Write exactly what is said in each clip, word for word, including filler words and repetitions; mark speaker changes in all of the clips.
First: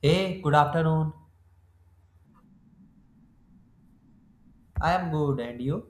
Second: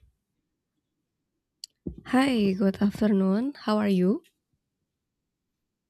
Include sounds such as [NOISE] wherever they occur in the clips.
Speaker 1: Hey, good afternoon.
Speaker 2: Hi, good afternoon. How are you?
Speaker 1: I am good, and you?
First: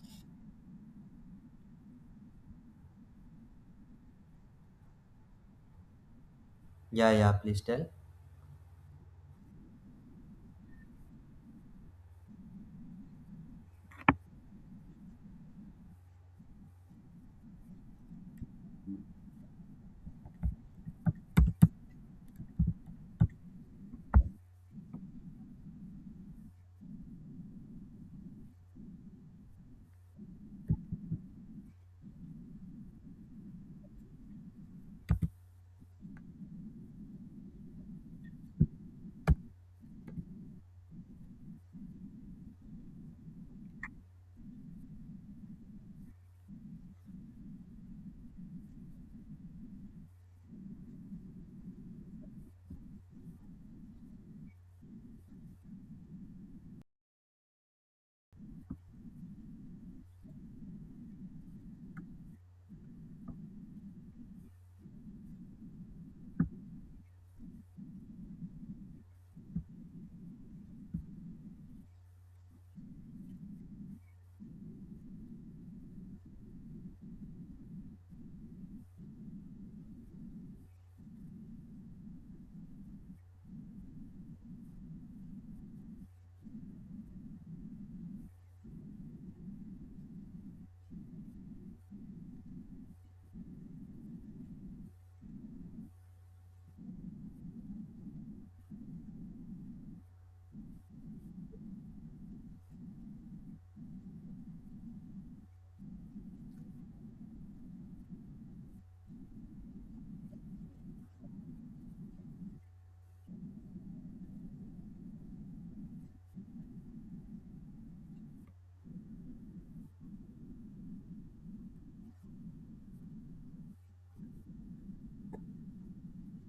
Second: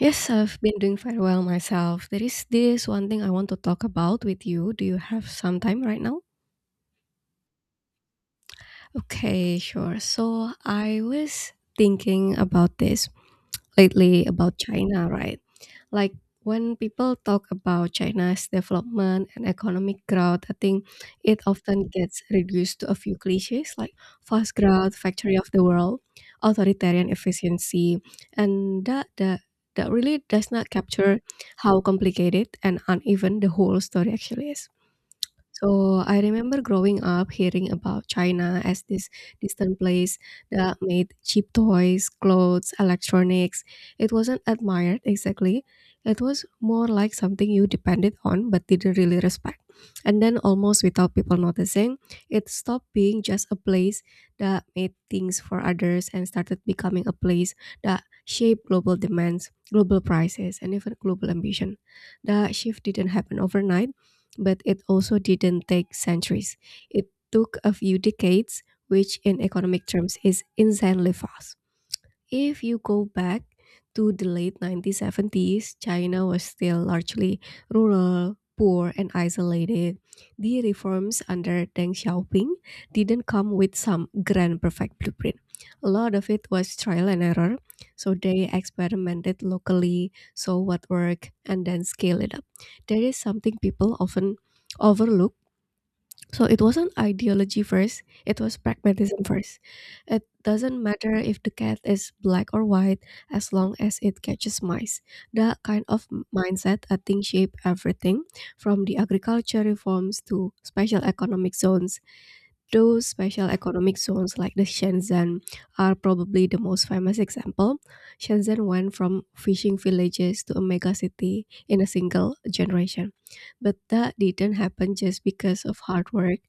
Speaker 2: Yes, I've been doing very well myself. There is this one thing I want to talk about with you. Do you have some time right now?
Speaker 1: Yeah, yeah, please tell.
Speaker 2: Okay, sure. So I was thinking about this lately about China, right? Like when people talk about China's development and economic growth, I think it often gets reduced to a few cliches like fast growth, factory of the world, authoritarian efficiency, and that that that really does not capture how complicated and uneven the whole story actually is. So I remember growing up hearing about China as this distant place that made cheap toys, clothes, electronics. It wasn't admired exactly. It was more like something you depended on but didn't really respect. And then almost without people noticing, it stopped being just a place that made things for others and started becoming a place that shaped global demands, global prices, and even global ambition. That shift didn't happen overnight, but it also didn't take centuries. It took a few decades, which in economic terms is insanely fast. If you go back to the late nineteen seventies, China was still largely rural, poor, and isolated. The reforms under Deng Xiaoping didn't come with some grand perfect blueprint. A lot of it was trial and error, so they experimented locally, saw what worked, and then scaled it up. There is something people often overlook, so it wasn't ideology first, it was pragmatism first. It doesn't matter if the cat is black or white as long as it catches mice. That kind of m- mindset, I think, shaped everything from the agriculture reforms to special economic zones. Those special economic zones like the Shenzhen are probably the most famous example. Shenzhen went from fishing villages to a mega city in a single generation. But that didn't happen just because of hard work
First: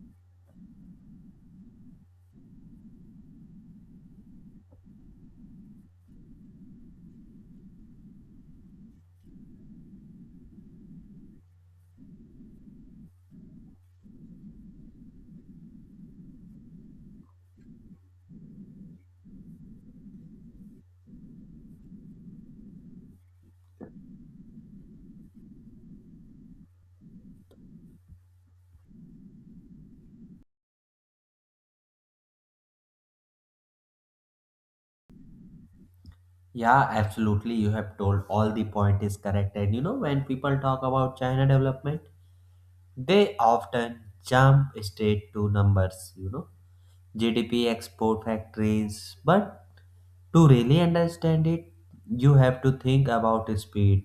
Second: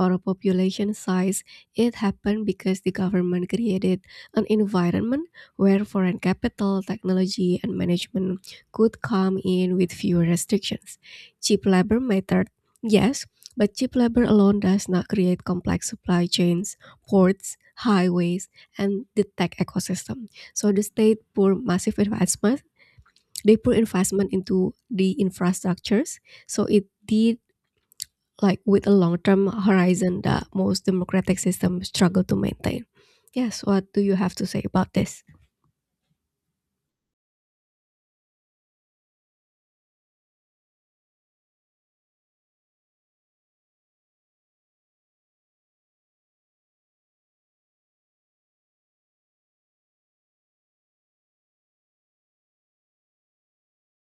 Speaker 2: or a population size. It happened because the government created an environment where foreign capital, technology, and management could come in with fewer restrictions. Cheap labor mattered, yes, but cheap labor alone does not create complex supply chains, ports, highways, and the tech ecosystem. So the state pour massive investment. They pour investment into the infrastructures. So it did, like, with a long term horizon that most democratic systems struggle to maintain. Yes, what do you have to say about this?
Speaker 1: Yeah, absolutely. You have told all the point is correct. And you know, when people talk about China development, they often jump straight to numbers, you know, G D P export factories. But to really understand it, you have to think about speed.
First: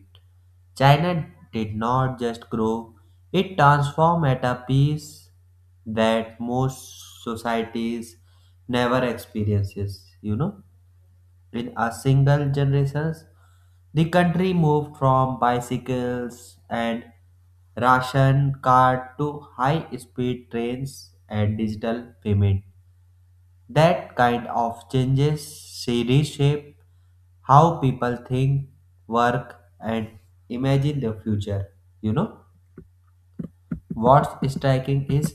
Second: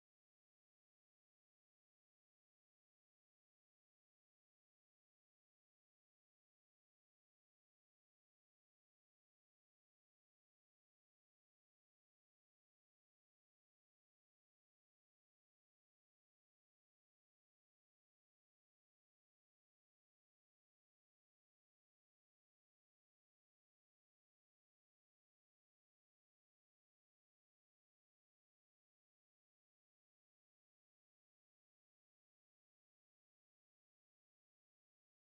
Speaker 1: China did not just grow, it transformed at a pace that most societies never experiences, you know. In a single generation, the country moved from bicycles and ration card to high speed trains and digital payment. That kind of changes she reshape how people think, work, and imagine the future. You know, what's striking is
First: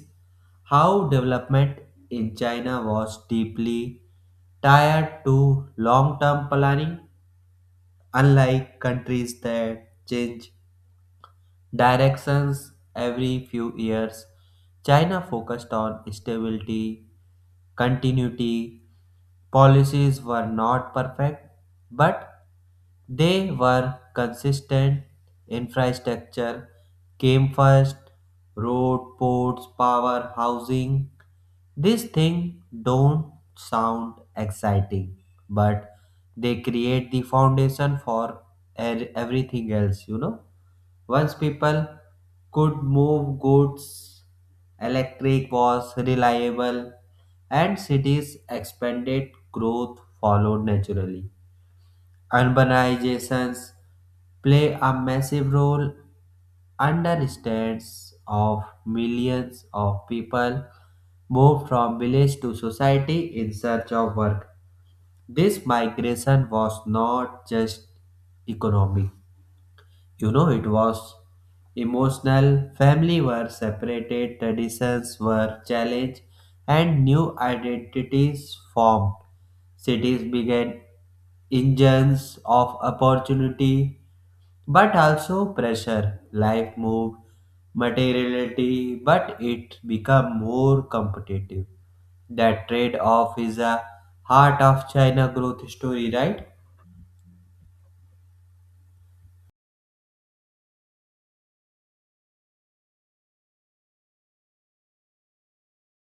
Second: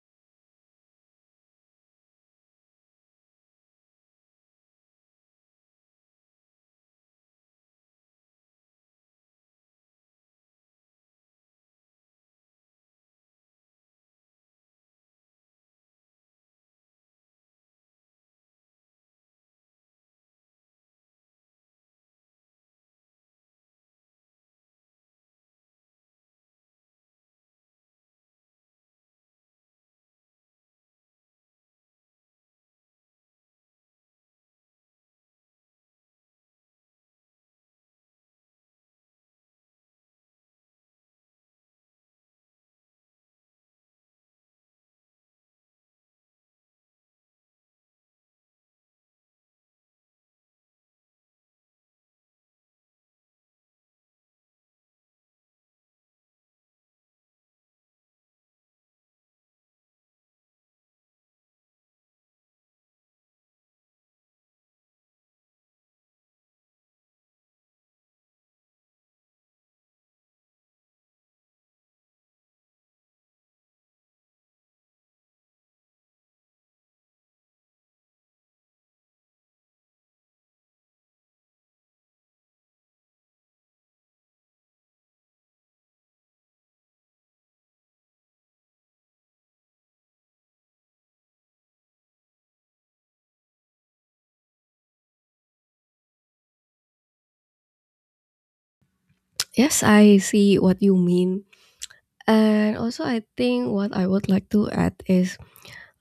Speaker 1: how development in China was deeply tied to long term planning, unlike countries that change directions every few years. China focused on stability, continuity. Policies were not perfect, but they were consistent. Infrastructure came first road, ports, power, housing. These things don't sound exciting, but they create the foundation for er- everything else, you know. Once people could move goods, electric was reliable, and cities expanded, growth followed naturally. Urbanizations play a massive role understands of millions of people moved from village to society in search of work. This migration was not just economic, you know, it was emotional. Family were separated, traditions were challenged, and new identities formed. Cities began engines of opportunity but also pressure. Life moved materiality, but it became more competitive. That trade off is a heart of China growth story, right?
Speaker 2: Yes, I see what you mean. And also, I think what I would like to add is,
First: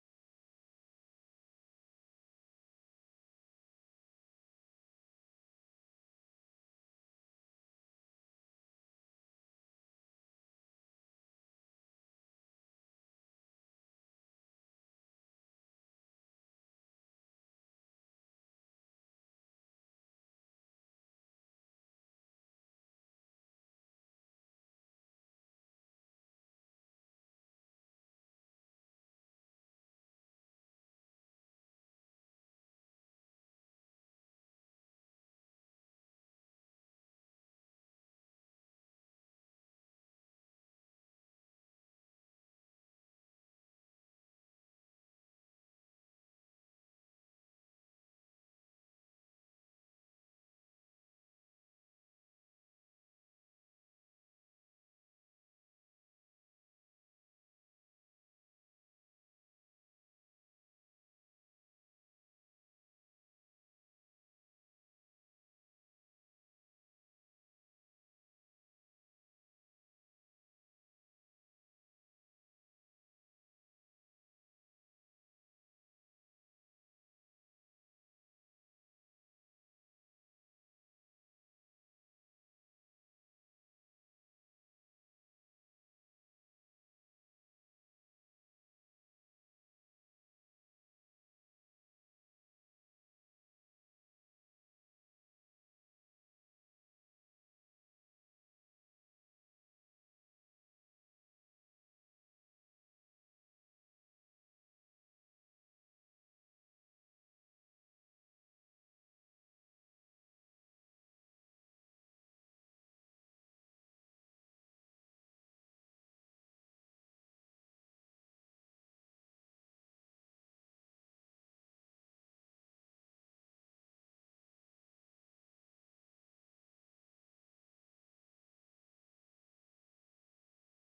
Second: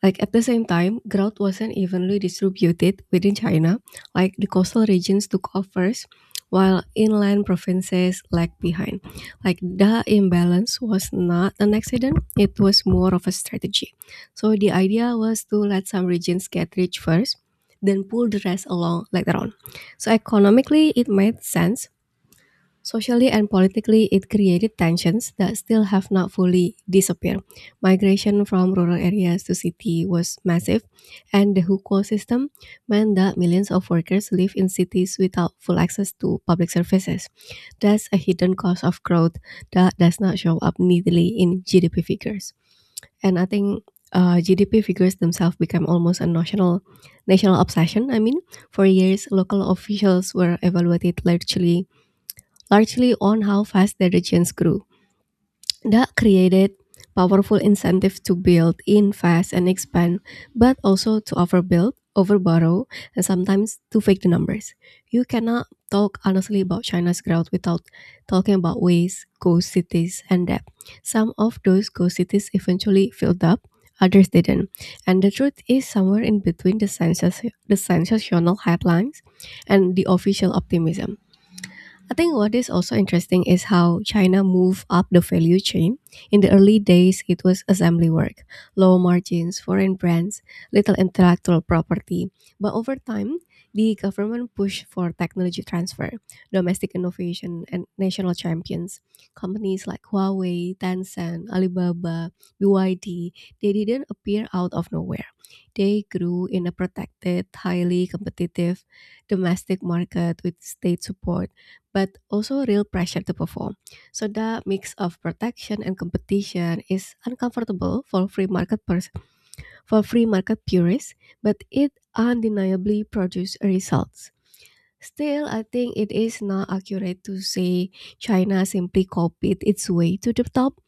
Speaker 2: like, at the same time, growth wasn't evenly distributed within China. Like the coastal regions took off first, while inland provinces lagged behind. Like the imbalance was not an accident; it was more of a strategy. So the idea was to let some regions get rich first, then pull the rest along later on. So economically, it made sense. Socially and politically, it created tensions that still have not fully disappeared. Migration from rural areas to city was massive, and the hukou system meant that millions of workers live in cities without full access to public services. That's a hidden cost of growth that does not show up neatly in G D P figures. And I think, uh, G D P figures themselves became almost a national national obsession. I mean, for years, local officials were evaluated largely largely on how fast the regions grew. That created powerful incentives to build, invest, and expand, but also to overbuild, overborrow, and sometimes to fake the numbers. You cannot talk honestly about China's growth without talking about waste, ghost cities, and debt. Some of those ghost cities eventually filled up, others didn't. And the truth is somewhere in between the, sensational the sensational headlines and the official optimism. I think what is also interesting is how China moved up the value chain. In the early days, it was assembly work, low margins, foreign brands, little intellectual property. But over time, the government pushed for technology transfer, domestic innovation, and national champions. Companies like Huawei, Tencent, Alibaba, B Y D, they didn't appear out of nowhere. They grew in a protected, highly competitive domestic market with state support, but also real pressure to perform. So that mix of protection and competition is uncomfortable for free market pers- for free market purists, but it undeniably produces results. Still, I think it is not accurate to say China simply copied its way to the top.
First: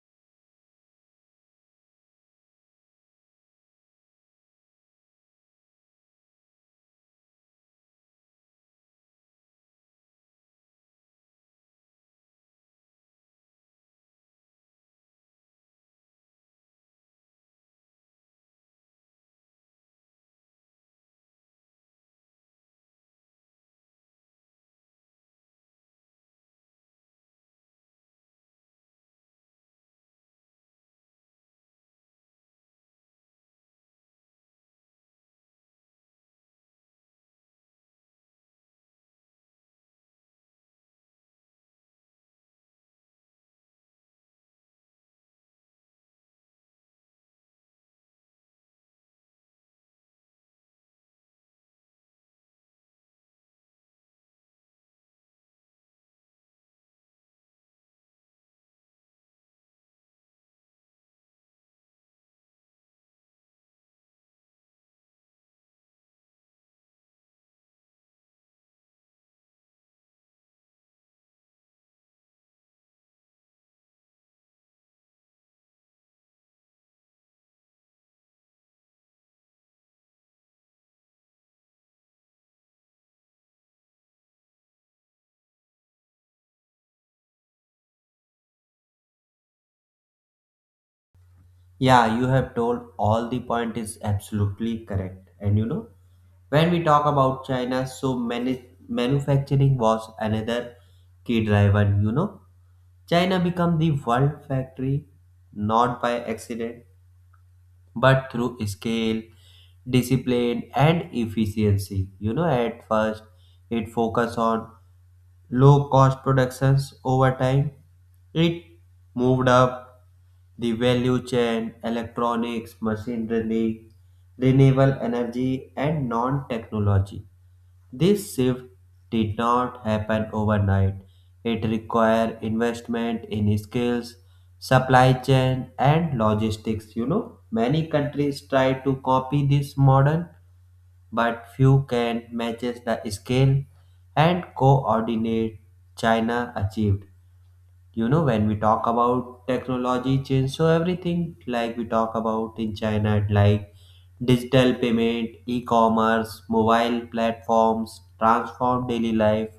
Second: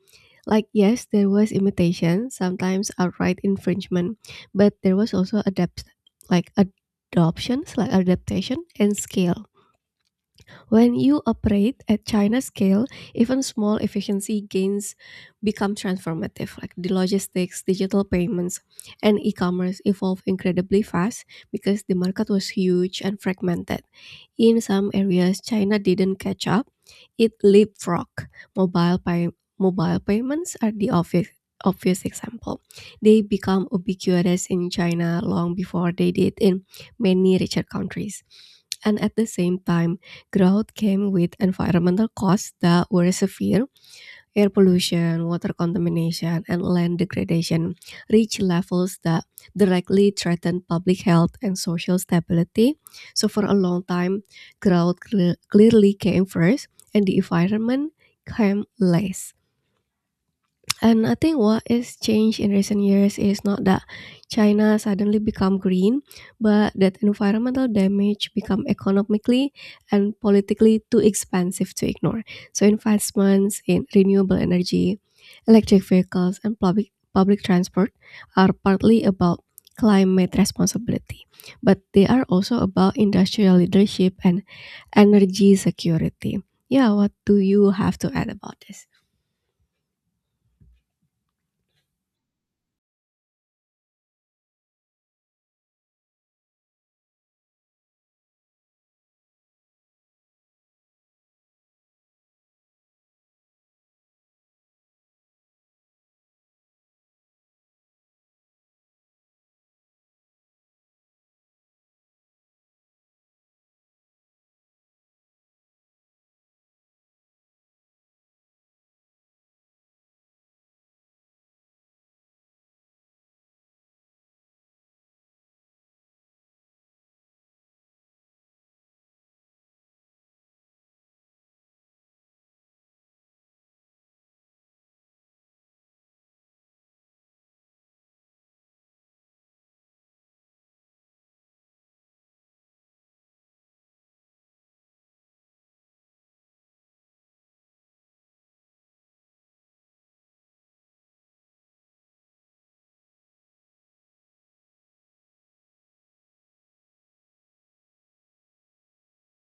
Speaker 2: Like, yes, there was imitation, sometimes outright infringement, but there was also adapt like adoptions, like adaptation and scale. When you operate at China scale, even small efficiency gains become transformative. Like the logistics, digital payments, and e-commerce evolved incredibly fast because the market was huge and fragmented. In some areas, China didn't catch up, it leapfrogged. Mobile, pay- Mobile payments are the obvious, obvious example. They become ubiquitous in China long before they did in many richer countries. And at the same time, growth came with environmental costs that were severe. Air pollution, water contamination, and land degradation reach levels that directly threaten public health and social stability. So, for a long time, growth cle- clearly came first, and the environment came last. And I think what is changed in recent years is not that China suddenly become green, but that environmental damage become economically and politically too expensive to ignore. So investments in renewable energy, electric vehicles, and public public transport are partly about climate responsibility, but they are also about industrial leadership and energy security. Yeah, what do you have to add about this?
Speaker 1: Yeah, you have told all the point is absolutely correct. And you know, when we talk about China, so many manufacturing was another key driver, you know. China become the world factory not by accident but through scale, discipline and efficiency. You know, at first it focused on low-cost productions. Over time, it moved up the value chain, electronics, machinery, renewable energy, and non-technology. This shift did not happen overnight. It required investment in skills, supply chain, and logistics. You know, many countries try to copy this model but few can matches the scale and coordinate China achieved. You know, when we talk about technology change, so everything like we talk about in China, like digital payment, e-commerce, mobile platforms transform daily life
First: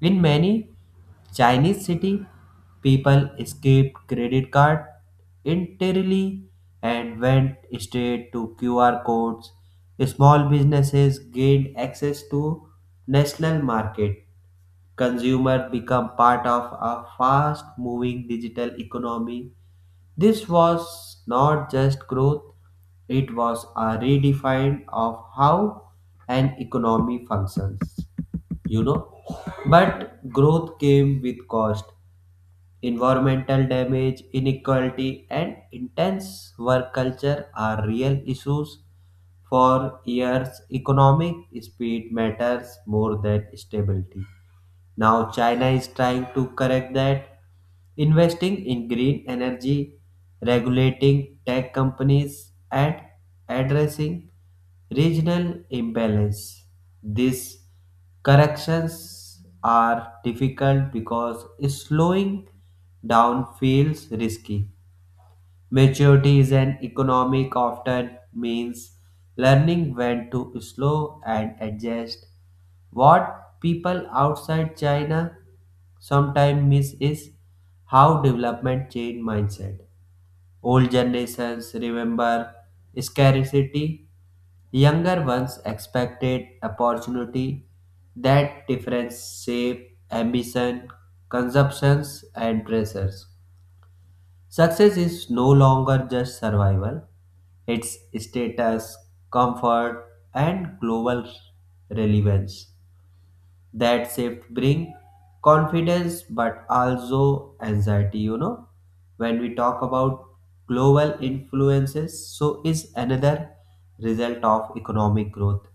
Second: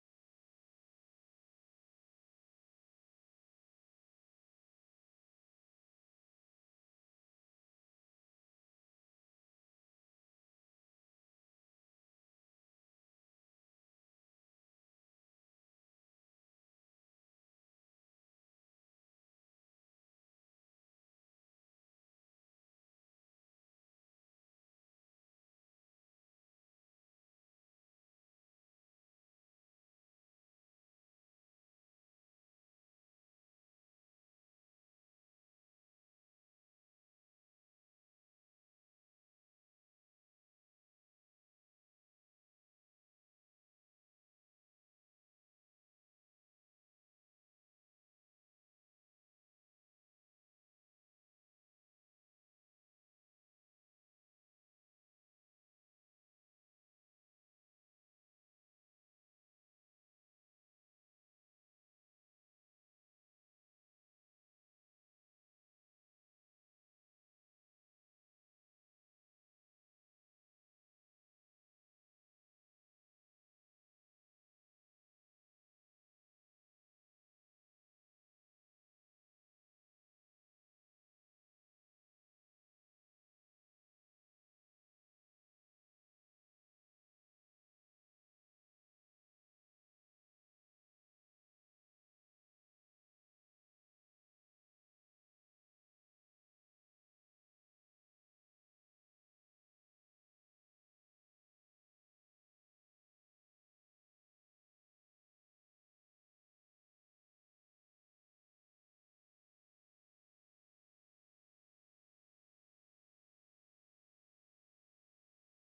Speaker 1: in many Chinese cities, people skipped credit card entirely and went straight to Q R codes. Small businesses gained access to national market. Consumers become part of a fast-moving digital economy. This was not just growth, it was a redefine of how an economy functions you know but growth came with cost environmental damage inequality and intense work culture are real issues for years economic speed matters more than stability now, China is trying to correct that, investing in green energy, regulating tech companies, and addressing regional imbalance. These corrections are difficult because slowing down feels risky. Maturity is an economic often means learning when to slow and adjust. What people outside China sometimes miss is how development change mindset. Old generations remember scarcity, younger ones expected opportunity. That difference shape ambition, consumptions and pressures. Success is no longer just survival, it's status, comfort, and global relevance. That shift bring confidence but also anxiety, you know. When we talk about global influences, so is another result of economic growth.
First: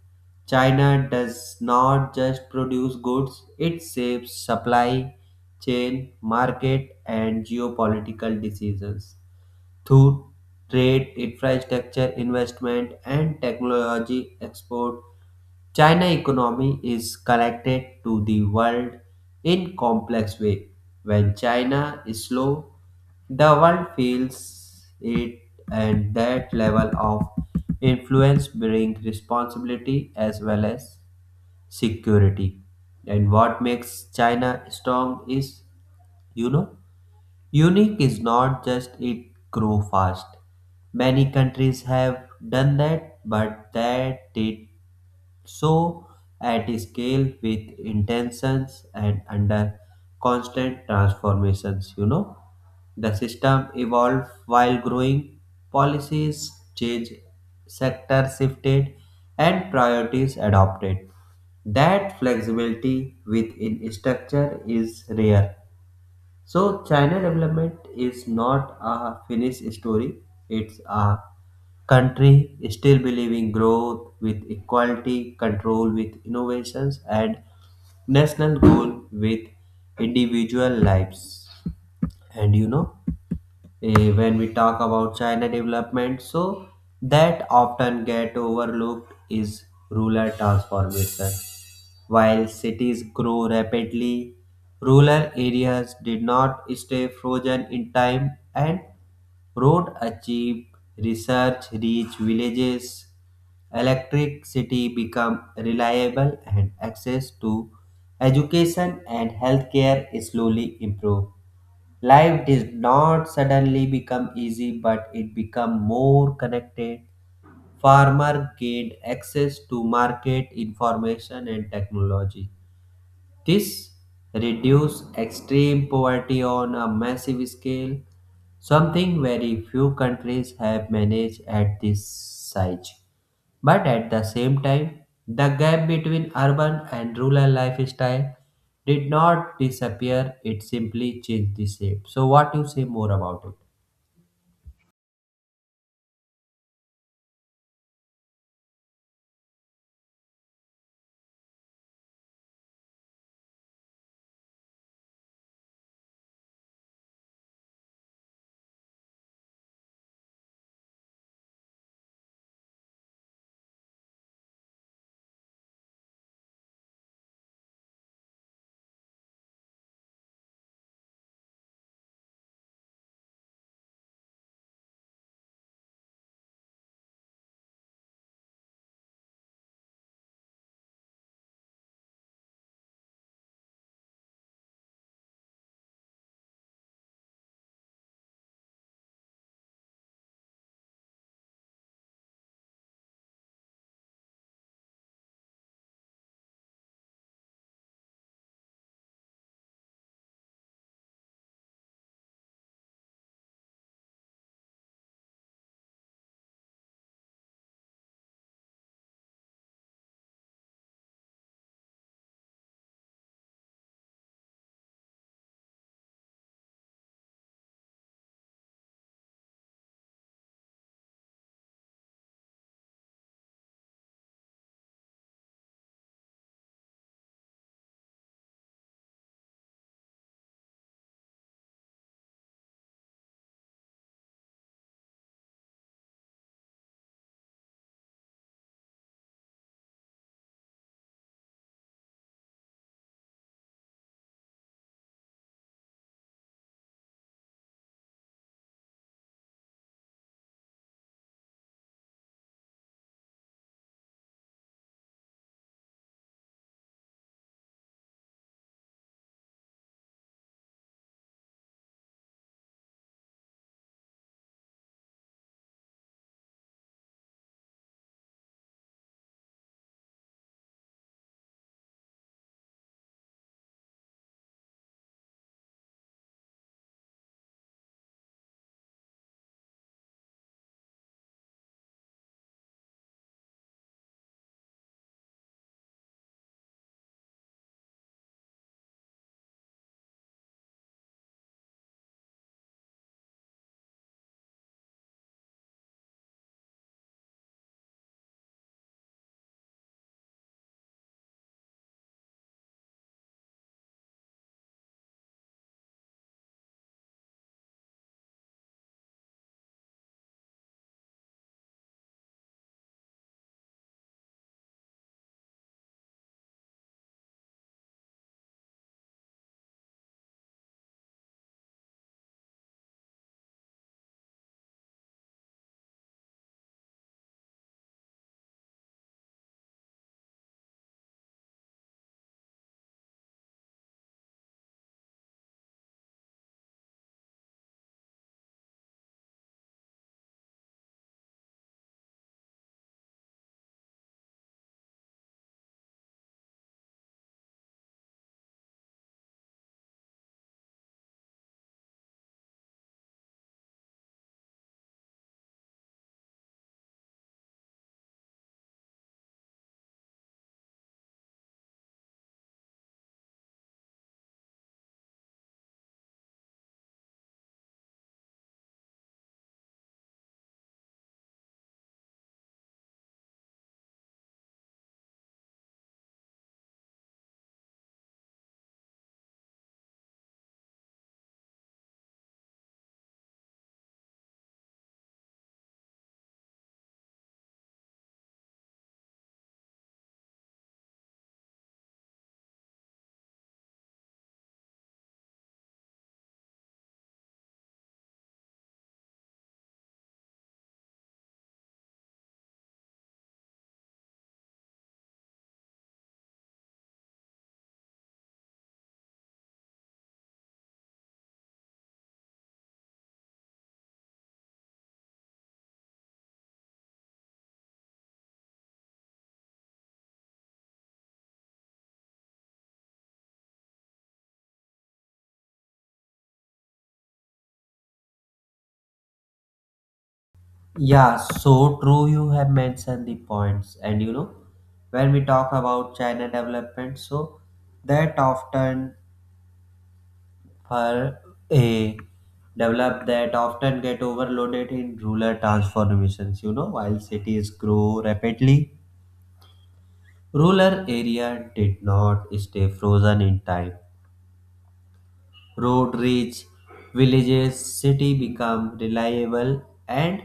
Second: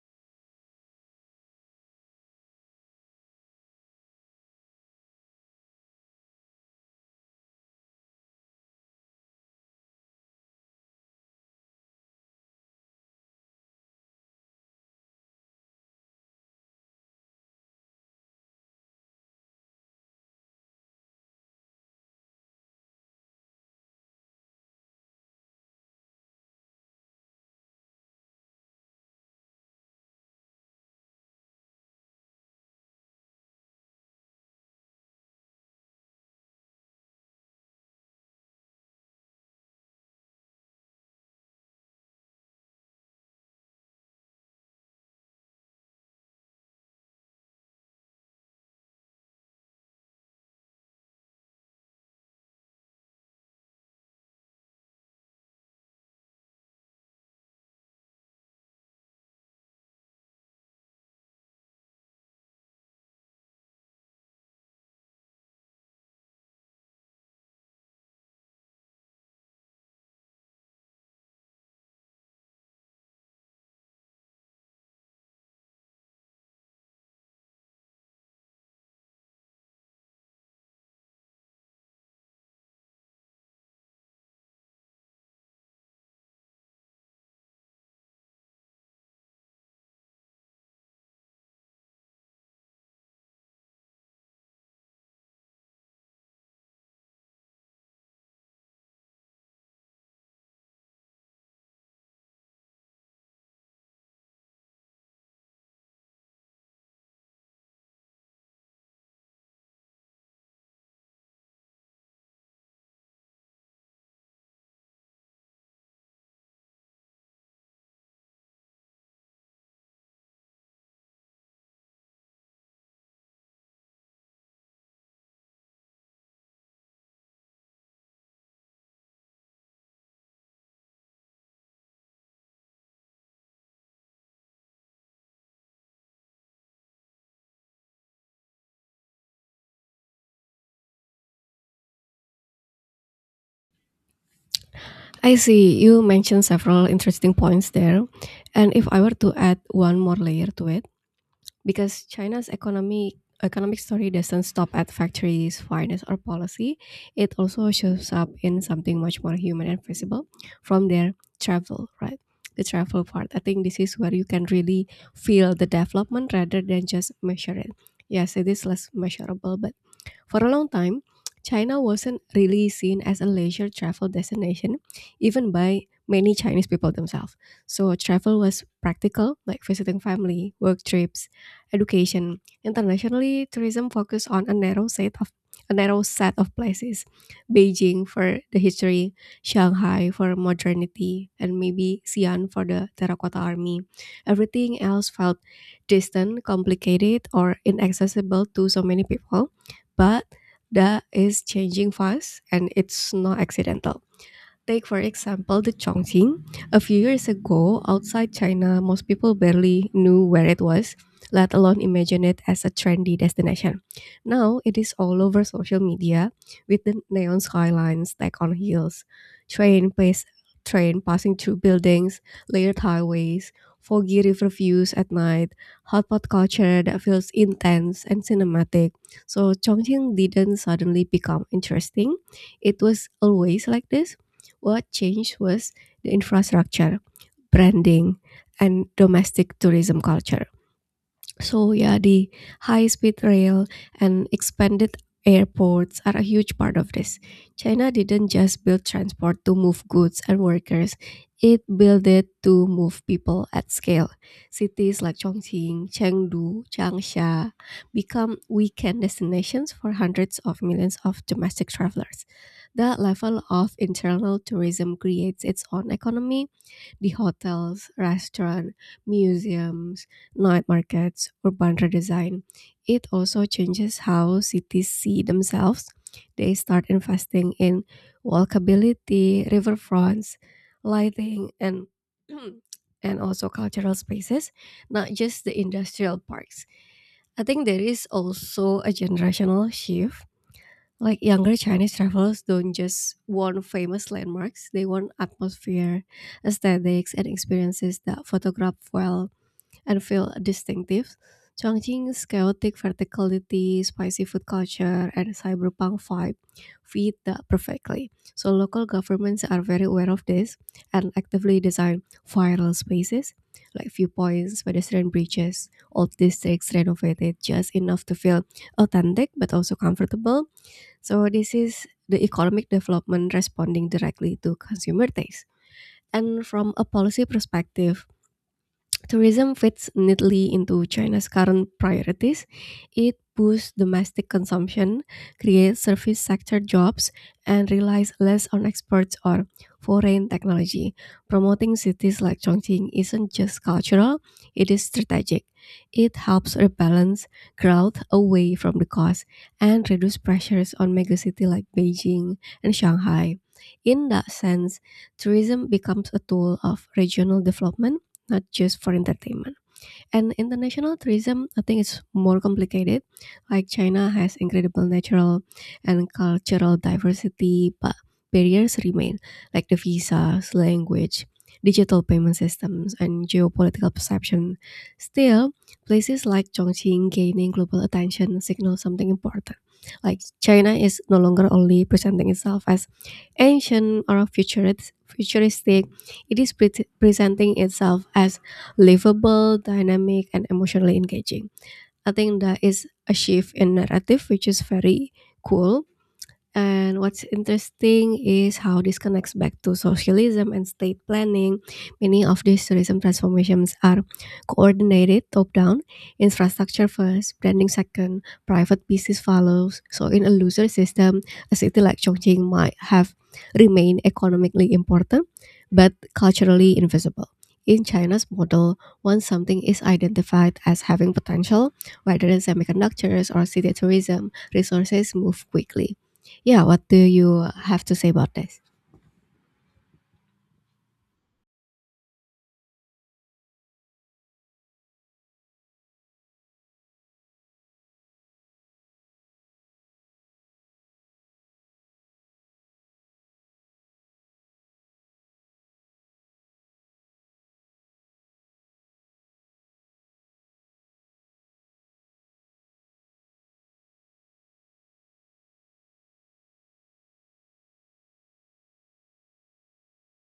Speaker 1: China does not just produce goods, it shapes supply chain, market, and geopolitical decisions through trade, infrastructure investment, and technology export, China economy is connected to the world in complex way. When China is slow, the world feels it, and that level of influence brings responsibility as well as security. And what makes China strong is, you know, Unique is not just it grow fast. Many countries have done that, but that did so at scale with intentions and under constant transformations, you know. The system evolved while growing, policies changed, sectors shifted, and priorities adopted. That flexibility within structure is rare so, China development is not a finished story, it's a country still believing growth with equality, control with innovations, and national goal with individual lives and you know eh, when we talk about china development so that often get overlooked is rural transformation while cities grow rapidly rural areas did not stay frozen in time and road achieved research reached villages electricity become reliable and access to education and healthcare slowly improved. Life did not suddenly become easy, but it became more connected. Farmer gained access to market information and technology. This reduces extreme poverty on a massive scale, something very few countries have managed at this size. But at the same time, the gap between urban and rural lifestyle did not disappear, it simply changed the shape. So, what you say more about it?
Speaker 2: I see. You mentioned several interesting points there. And if I were to add one more layer to it, because China's economy economic story doesn't stop at factories, finance, or policy, it also shows up in something much more human and visible from their travel, right? The travel part. I think this is where you can really feel the development rather than just measure it. Yes, it is less measurable, but for a long time, China wasn't really seen as a leisure travel destination, even by many Chinese people themselves. So travel was practical, like visiting family, work trips, education. Internationally, tourism focused on a narrow set of a narrow set of places. Beijing for the history, Shanghai for modernity, and maybe Xi'an for the terracotta army. Everything else felt distant, complicated, or inaccessible to so many people, but that is changing fast and it's not accidental. Take, for example, the Chongqing. A few years ago, outside China, most people barely knew where it was, let alone imagine it as a trendy destination. Now, it is all over social media with the neon skylines stacked on hills, train, pace, train passing through buildings, layered highways, foggy river views at night, hot pot culture that feels intense and cinematic. So, Chongqing didn't suddenly become interesting. It was always like this. What changed was the infrastructure, branding, and domestic tourism culture. So yeah, the high-speed rail and expanded airports are a huge part of this. China didn't just build transport to move goods and workers, it built it to move people at scale. Cities like Chongqing, Chengdu, Changsha become weekend destinations for hundreds of millions of domestic travelers. The level of internal tourism creates its own economy: the hotels, restaurant, museums, night markets, urban redesign. It also changes how cities see themselves. They start investing in walkability, riverfronts, lighting, and [CLEARS THROAT] and also cultural spaces, not just the industrial parks. I think there is also a generational shift, like younger Chinese travelers don't just want famous landmarks, they want atmosphere, aesthetics, and experiences that photograph well and feel distinctive. Chongqing's chaotic verticality, spicy food culture, and cyberpunk vibe fit that perfectly. So local governments are very aware of this and actively design viral spaces like viewpoints, pedestrian bridges, old districts renovated just enough to feel authentic but also comfortable, so this is the economic development responding directly to consumer taste. And from a policy perspective, tourism fits neatly into China's current priorities. It boosts domestic consumption, creates service sector jobs, and relies less on exports or foreign technology. Promoting cities like Chongqing isn't just cultural, it is strategic. It helps rebalance growth away from the coast and reduce pressures on megacities like Beijing and Shanghai. In that sense, tourism becomes a tool of regional development, not just for entertainment. And international tourism, I think it's more complicated. Like China has incredible natural and cultural diversity, but barriers remain, like the visas, language, digital payment systems, and geopolitical perception. Still, places like Chongqing gaining global attention signal something important. Like China is no longer only presenting itself as ancient or futurist, futuristic, it is pre- presenting itself as livable, dynamic, and emotionally engaging. I think that is a shift in narrative, which is very cool. And what's interesting is how this connects back to socialism and state planning. Many of these tourism transformations are coordinated top down, infrastructure first, branding second, private business follows. So, in a loser system, a city like Chongqing might have remained economically important but culturally invisible. In China's model, once something is identified as having potential, whether in semiconductors or city tourism, resources move quickly. Yeah, what do you have to say about this?
Speaker 1: Yeah, so true. You have mentioned the points, and you know, when we talk about China development, so that often are a developed that often get overloaded in rural transformations you know while cities grow rapidly rural area did not stay frozen in time road reach villages city become reliable and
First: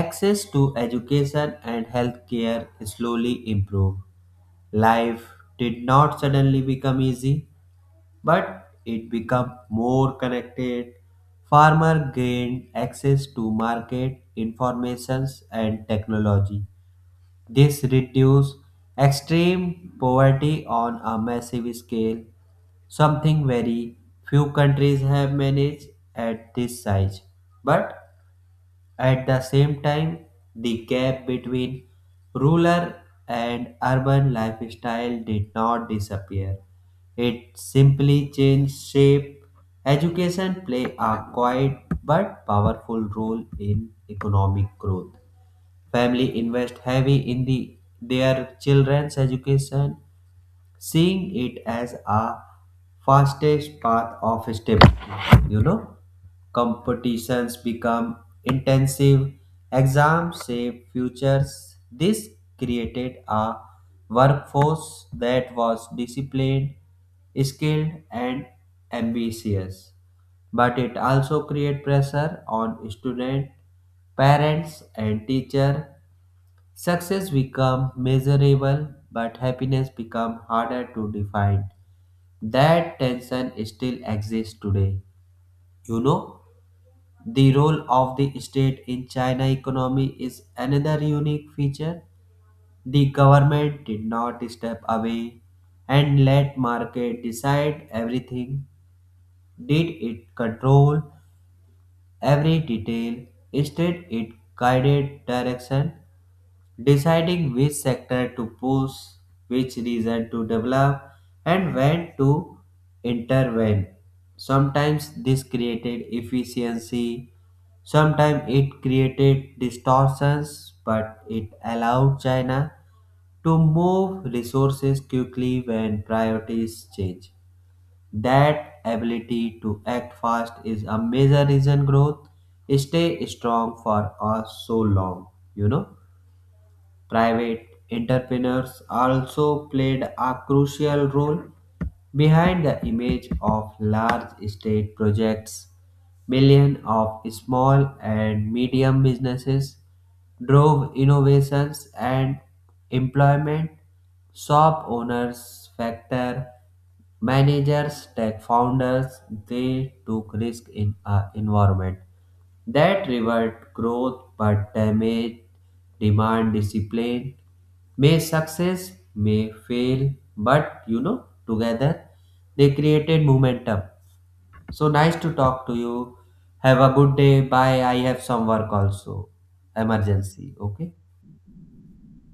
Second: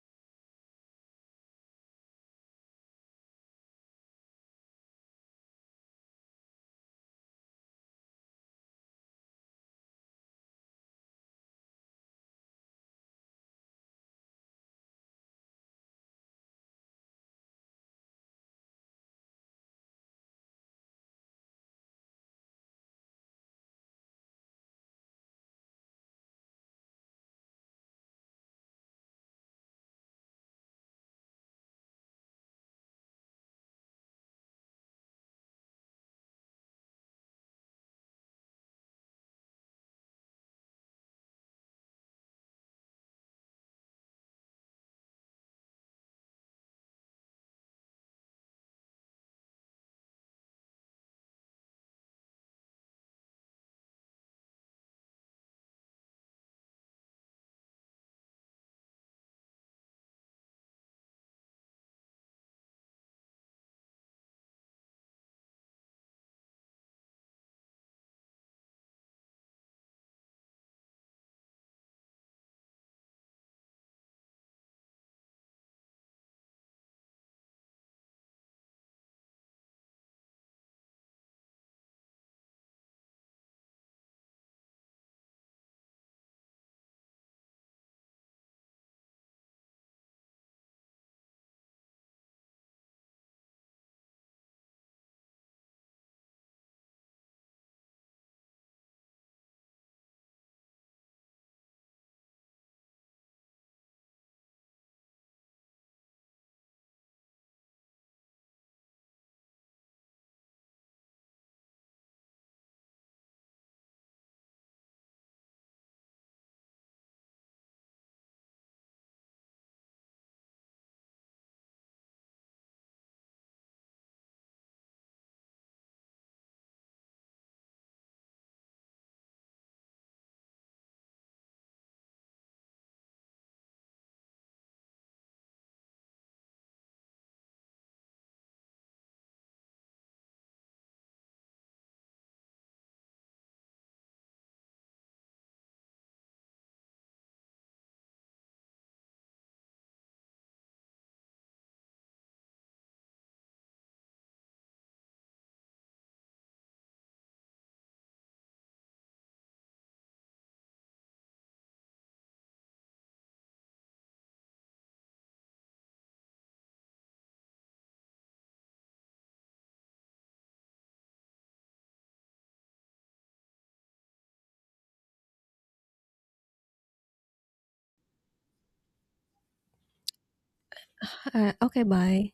Speaker 1: access to education and healthcare slowly improve. Life did not suddenly become easy but it became more connected. Farmer gained access to market informations and technology. This reduced extreme poverty on a massive scale, something very few countries have managed at this size. But at the same time, the gap between rural and urban lifestyle did not disappear. It simply changed shape. Education play a quiet but powerful role in economic growth. Family invest heavy in the their children's education seeing it as a fastest path of stability. You know, competitions become intensive, exams shape futures. This created a workforce that was disciplined, skilled, and ambitious. But it also create pressure on student, parents, and teacher Success become measurable, but happiness become harder to define. That tension still exists today. You know, the role of the state in China economy is another unique feature. The government did not step away and let market decide everything. Did it control every detail? Instead, it guided direction Deciding which sector to push, which region to develop, and when to intervene. Sometimes this created efficiency, sometimes it created distortions, but it allowed China to move resources quickly when priorities change. That ability to act fast is a major reason growth stay strong for us so long, you know. Private entrepreneurs also played a crucial role behind the image of large state projects. Millions of small and medium businesses drove innovations and employment. Shop owners, factor Managers, tech founders, they took risk in an environment that rewarded growth but damaged demand discipline. May success, may fail, but you know, together they created momentum. So nice to talk to you. Have a good day. Bye. I have some work also. Emergency. Okay.
Speaker 2: Uh, okay, bye.